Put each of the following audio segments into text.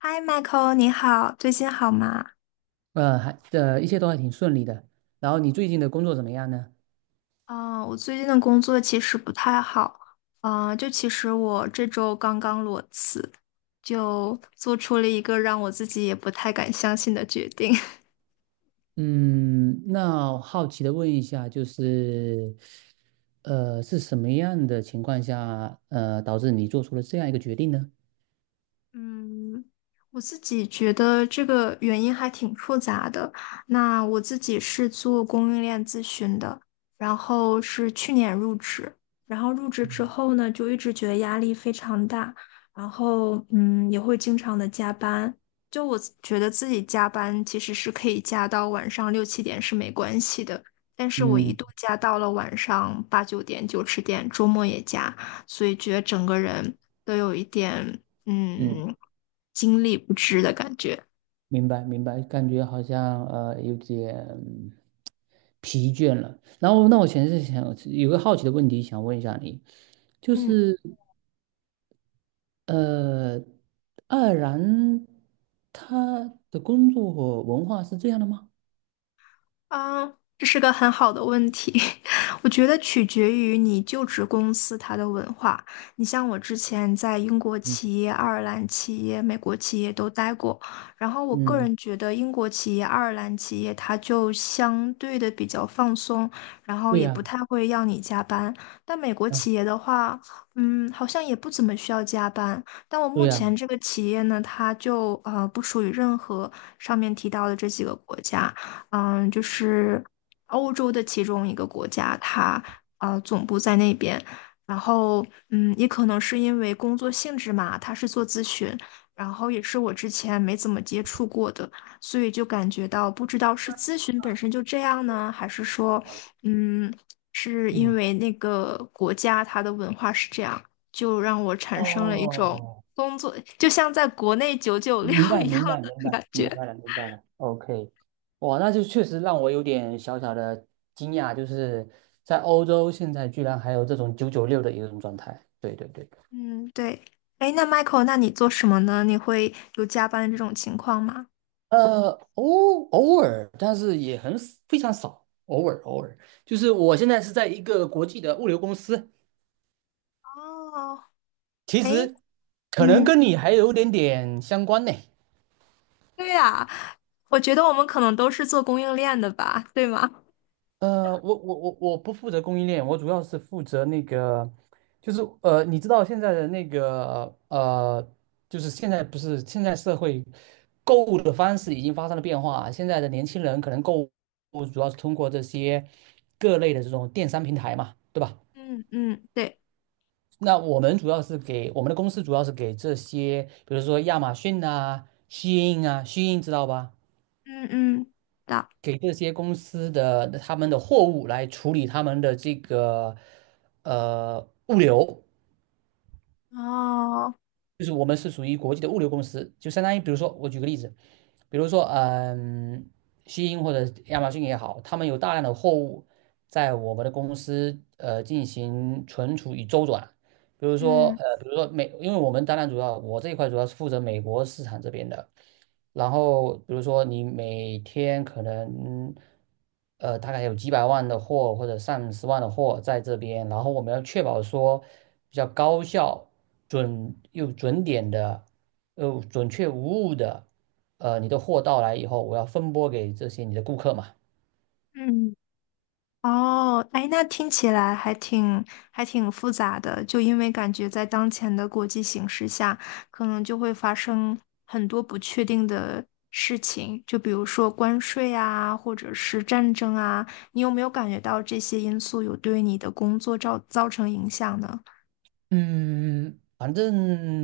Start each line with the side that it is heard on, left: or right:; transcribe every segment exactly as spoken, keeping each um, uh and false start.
left: 嗨，Michael，你好，最近好吗？
right: 呃，还呃，一切都还挺顺利的。然后你最近的工作怎么样呢？
left: 啊，我最近的工作其实不太好，啊，就其实我这周刚刚裸辞，就做出了一个让我自己也不太敢相信的决定。
right: 嗯，那我好奇的问一下，就是，呃，是什么样的情况下，呃，导致你做出了这样一个决定呢？
left: 嗯，我自己觉得这个原因还挺复杂的。那我自己是做供应链咨询的，然后是去年入职，然后入职之后呢，就一直觉得压力非常大，然后嗯，也会经常的加班。就我觉得自己加班其实是可以加到晚上六七点是没关系的，但是我一
right: 嗯
left: 度加到了晚上八九点、九十点，周末也加。所以觉得整个人都有一点
right: 嗯，
left: 嗯，精力不支的感觉。
right: 明白明白，感觉好像呃有点疲倦了。然后，那我其实是想有个好奇的问题想问一下你，就
left: 嗯
right: 是。呃，爱尔兰他的工作和文化是这样的吗？
left: 嗯，这是个很好的问题，我觉得取决于你就职公司它的文化。你像我之前在英国
right: 嗯
left: 企业、爱尔兰企业、美国企业都待过，然后我个
right: 嗯，
left: 人觉得英国企业、爱尔兰企业它就相对的比较放松，然后
right: 对
left: 也
right: 呀，
left: 不太会要你加班。但美国
right: 嗯，
left: 企业的话，嗯，好像也不怎么需要加班。但我
right: 对
left: 目
right: 呀，
left: 前这个企业呢，它就呃不属于任何上面提到的这几个国家。嗯，就是欧洲的其中一个国家，它呃总部在那边。然后，嗯，也可能是因为工作性质嘛，他是做咨询，然后也是我之前没怎么接触过的，所以就感觉到不知道是咨询本身就这样呢，还是说，嗯，是因
right: 嗯，
left: 为那个国家它的文化是这样，就让我产生了一种
right: 哦，
left: 工作，就像在国内九九六
right: 明白，
left: 一样
right: 明白，明
left: 的
right: 白，
left: 感
right: 明
left: 觉。
right: 白了，明白了。OK，哇，那就确实让我有点小小的惊讶，就是在欧洲现在居然还有这种九九六的一种状态。对对对，
left: 嗯，对。哎，那 Michael，那你做什么呢？你会有加班的这种情况吗？
right: 呃，偶偶尔，但是也很 s- 非常少，偶尔偶尔。就是我现在是在一个国际的物流公司，
left: 哦，
right: 其
left: 哎，
right: 实可能
left: 嗯，
right: 跟你还有点点相关呢。
left: 对呀，我觉得我们可能都是做供应链的吧，对吗？
right: 呃，我我我我不负责供应链，我主要是负责那个，就是呃，你知道现在的那个呃，就是现在不是现在社会购物的方式已经发生了变化，现在的年轻人可能购物主要是通过这些各类的这种电商平台嘛，对吧？
left: 嗯嗯，对，
right: 那我们主要是给我们的公司主要是给这些，比如说亚马逊啊、虚印啊，虚印知道吧？
left: 嗯嗯，的，
right: 给这些公司的他们的货物来处理他们的这个呃物流，
left: 哦，
right: 就是我们是属于国际的物流公司，就相当于比如说我举个例子，比如说嗯，西英或者亚马逊也好，他们有大量的货物在我们的公司呃进行存储与周转。比如说，
left: 嗯
right: 呃，比如说美，因为我们当然主要，我这一块主要是负责美国市场这边的，然后比如说你每天可能，呃，大概有几百万的货或者上十万的货在这边，然后我们要确保说比较高效、准又准点的，又准确无误的，呃，你的货到来以后，我要分拨给这些你的顾客嘛。
left: 嗯。哦，哎，那听起来还挺还挺复杂的，就因为感觉在当前的国际形势下，可能就会发生很多不确定的事情，就比如说关税啊，或者是战争啊，你有没有感觉到这些因素有对你的工作造造成影响呢？
right: 嗯，反正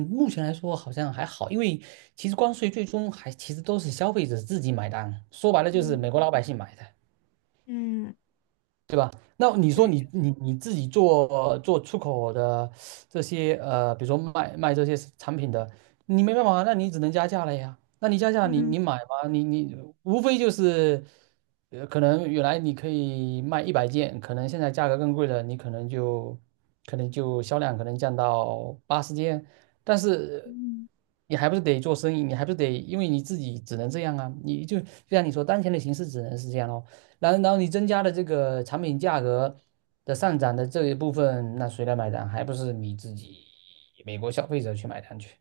right: 目前来说好像还好，因为其实关税最终还其实都是消费者自己买单，说白了就是美
left: 嗯
right: 国老百姓买的。
left: 嗯，
right: 对吧？那你说
left: 对，
right: 你你你自己做做出口的这些呃，比如说卖卖这些产品的，你没办法，那你只能加价了呀。那你加价你，
left: 嗯，
right: 你买吗？你你无非就是，呃，可能原来你可以卖一百件，可能现在价格更贵了，你可能就可能就销量可能降到八十件，但是你还不是得做生意，你还不是得，因为你自己只能这样啊。你就就像你说，当前的形势只能是这样咯。然然后你增加的这个产品价格的上涨的这一部分，那谁来买单？还不是你自己美国消费者去买单去？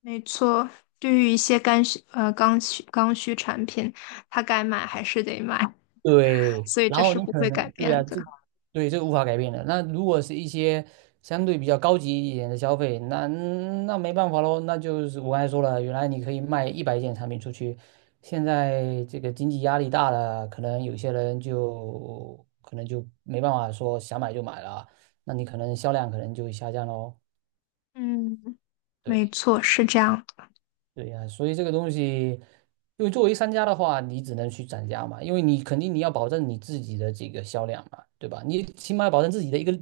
left: 没错，对于一些刚需呃刚需刚需产品，它该买还是得买，
right: 对，
left: 所以
right: 然
left: 这
right: 后
left: 是
right: 你
left: 不
right: 可
left: 会改
right: 能对
left: 变
right: 呀、
left: 的。
right: 这对这个无法改变的。那如果是一些相对比较高级一点的消费，那那没办法喽，那就是我刚才说了，原来你可以卖一百件产品出去，现在这个经济压力大了，可能有些人就可能就没办法说想买就买了。那你可能销量可能就下降喽。
left: 嗯。没
right: 对
left: 错，是这样的。
right: 对呀，所以这个东西，因为作为商家的话，你只能去涨价嘛，因为你肯定你要保证你自己的这个销量嘛，对吧？你起码要保证自己的一个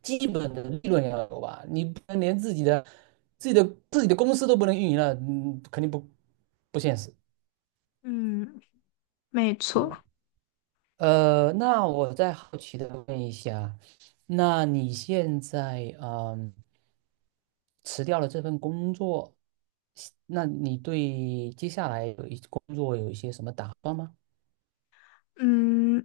right: 基本的利润要有吧，你不能连自己的自己的自己的公司都不能运营了，嗯，肯定不不现实。
left: 嗯，没
right: 对，
left: 错。
right: 呃，那我再好奇的问一下，那你现在嗯辞掉了这份工作，那你对接下来有一工作有一些什么打算吗？
left: 嗯，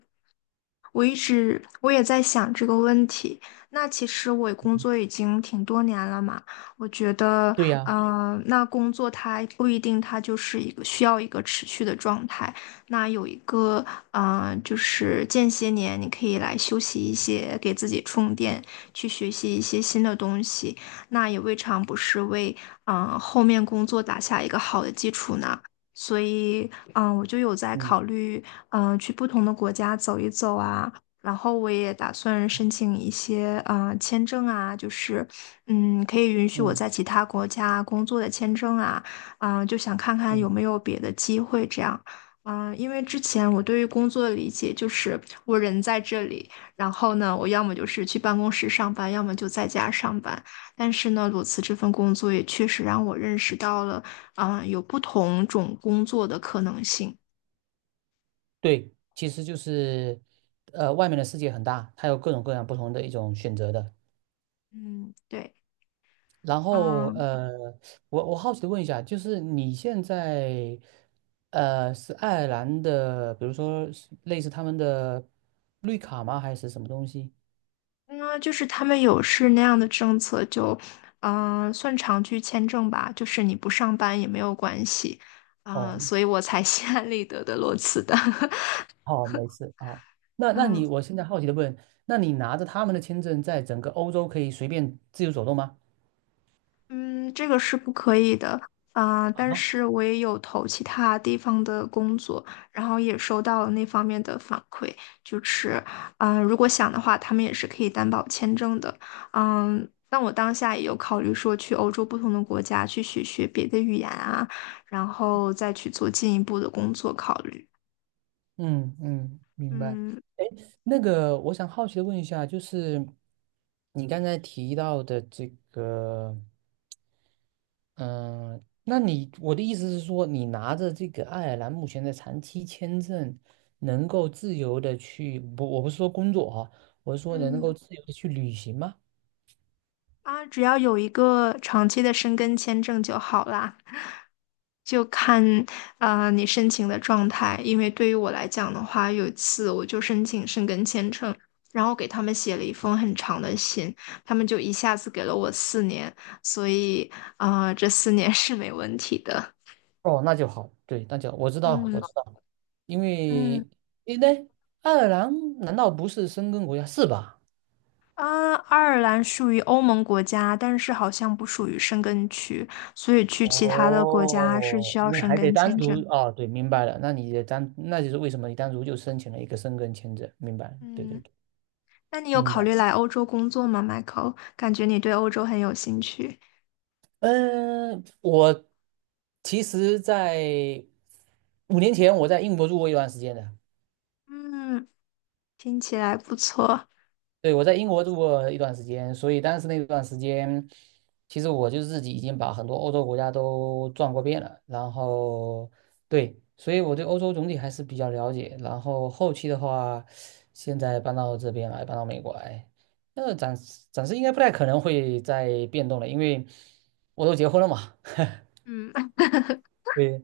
left: 我一直我也在想这个问题。那其实我工作已经挺多年了嘛，我觉得，
right: 对呀。
left: 嗯、那工作它不一定它就是一个需要一个持续的状态。那有一个，嗯、就是间歇年，你可以来休息一些，给自己充电，去学习一些新的东西，那也未尝不是为，嗯、后面工作打下一个好的基础呢。所以，嗯，我就有在
right: 嗯
left: 考虑，嗯，去不同的国家走一走啊。然后我也打算申请一些呃签证啊，就是嗯，可以允许我
right: 嗯
left: 在其他国家工作的签证啊，嗯、就想看看有
right: 嗯
left: 没有别的机会这样。嗯、因为之前我对于工作的理解就是我人在这里，然后呢，我要么就是去办公室上班，要么就在家上班。但是呢，裸辞这份工作也确实让我认识到了，嗯、有不同种工作的可能性。
right: 对，其实就是，呃，外面的世界很大，它有各种各样不同的一种选择的。
left: 嗯，对。
right: 然后，
left: 嗯，
right: 呃，我我好奇的问一下，就是你现在，呃，是爱尔兰的，比如说是类似他们的绿卡吗？还是什么东西？
left: 那就是他们有是那样的政策，就嗯呃算长居签证吧，就是你不上班也没有关系啊，
right: 哦，
left: 所以我才 心安理得的裸辞的。
right: 好，没事啊。好那 那
left: 嗯。
right: 你，我现在好奇的问，那你拿着他们的签证，在整个欧洲可以随便自由走动吗？
left: 嗯，这个是不可以的，啊，但
right: 啊？
left: 是我也有投其他地方的工作，然后也收到了那方面的反馈，就是，嗯、如果想的话，他们也是可以担保签证的，嗯，但我当下也有考虑说去欧洲不同的国家去学学别的语言啊，然后再去做进一步的工作考虑，
right: 嗯嗯，明白。
left: 嗯
right: 哎，那个，我想好奇的问一下，就是你刚才提到的这个，嗯、那你我的意思是说，你拿着这个爱尔兰目前的长期签证，能够自由的去，不，我不是说工作哈、我是说能够
left: 嗯。
right: 自由的去旅行吗？
left: 啊，只要有一个长期的申根签证就好啦，就看啊，呃你申请的状态。因为对于我来讲的话，有一次我就申请申根签证，然后给他们写了一封很长的信，他们就一下子给了我四年，所以啊，呃这四年 是没问题的。
right: 哦，那就好，对，那就我知道，
left: 嗯
right: 我知道，因
left: 嗯。
right: 为因为爱尔兰难道不是申根国家是吧？
left: 啊，爱尔兰属于欧盟国家，但是好像不属于申根区，所以去其他的国家是需
right: 哦，
left: 要
right: 你
left: 申
right: 还得
left: 根
right: 单
left: 签
right: 独
left: 证。
right: 哦，对，明白了。那你的单，那就是为什么你单独就申请了一个申根签证，明白了对对
left: 嗯。
right: 对，
left: 那你有
right: 明
left: 考
right: 白
left: 虑
right: 了。
left: 来欧洲工作吗，Michael？感觉你对欧洲很有兴趣。
right: 嗯，我其实在五年前我在英国住过一段时间的，
left: 嗯，听起来不错。
right: 对，我在英国住过一段时间，所以当时那段时间，其实我就自己已经把很多欧洲国家都转过遍了。然后，对，所以我对欧洲总体还是比较了解。然后后期的话，现在搬到这边来，搬到美国来，那暂时暂时应该不太可能会再变动了，因为我都结婚了嘛
left: 嗯
right: 对，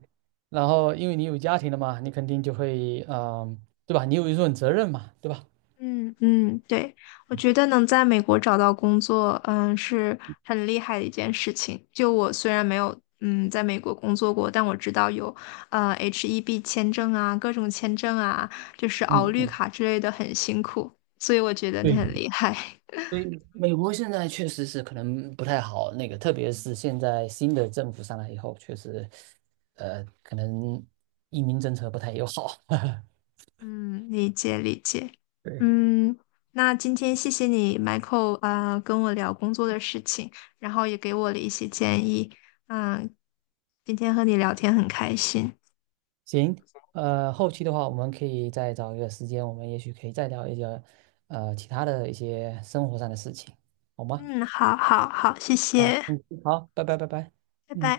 right: 然后因为你有家庭了嘛，你肯定就会，嗯、对吧？你有一份责任嘛，对吧？
left: 嗯嗯，对，我觉得能在美国找到工作，嗯，是很厉害的一件事情。就我虽然没有嗯在美国工作过，但我知道有呃 H 一 B 签证啊，各种签证啊，就是熬
right: 嗯
left: 绿
right: 嗯。
left: 卡之类的很辛苦，所以我觉得你
right: 对。
left: 很厉害。
right: 所以美国现在确实是可能不太好，那个特别是现在新的政府上来以后，确实，呃，可能移民政策不太友好。
left: 嗯，理解理解。
right: 对，
left: 嗯，那今天谢谢你，Michael 啊，呃跟我聊工作的事情，然后也给我了一些建议。嗯，今天和你聊天很开心。
right: 行，呃，后期的话，我们可以再找一个时间，我们也许可以再聊一些，呃，其他的一些生活上的事情，好吗？
left: 嗯，好好好，谢
right: 啊，
left: 谢，
right: 嗯，好，拜拜，拜拜，
left: 拜拜。
right: 嗯。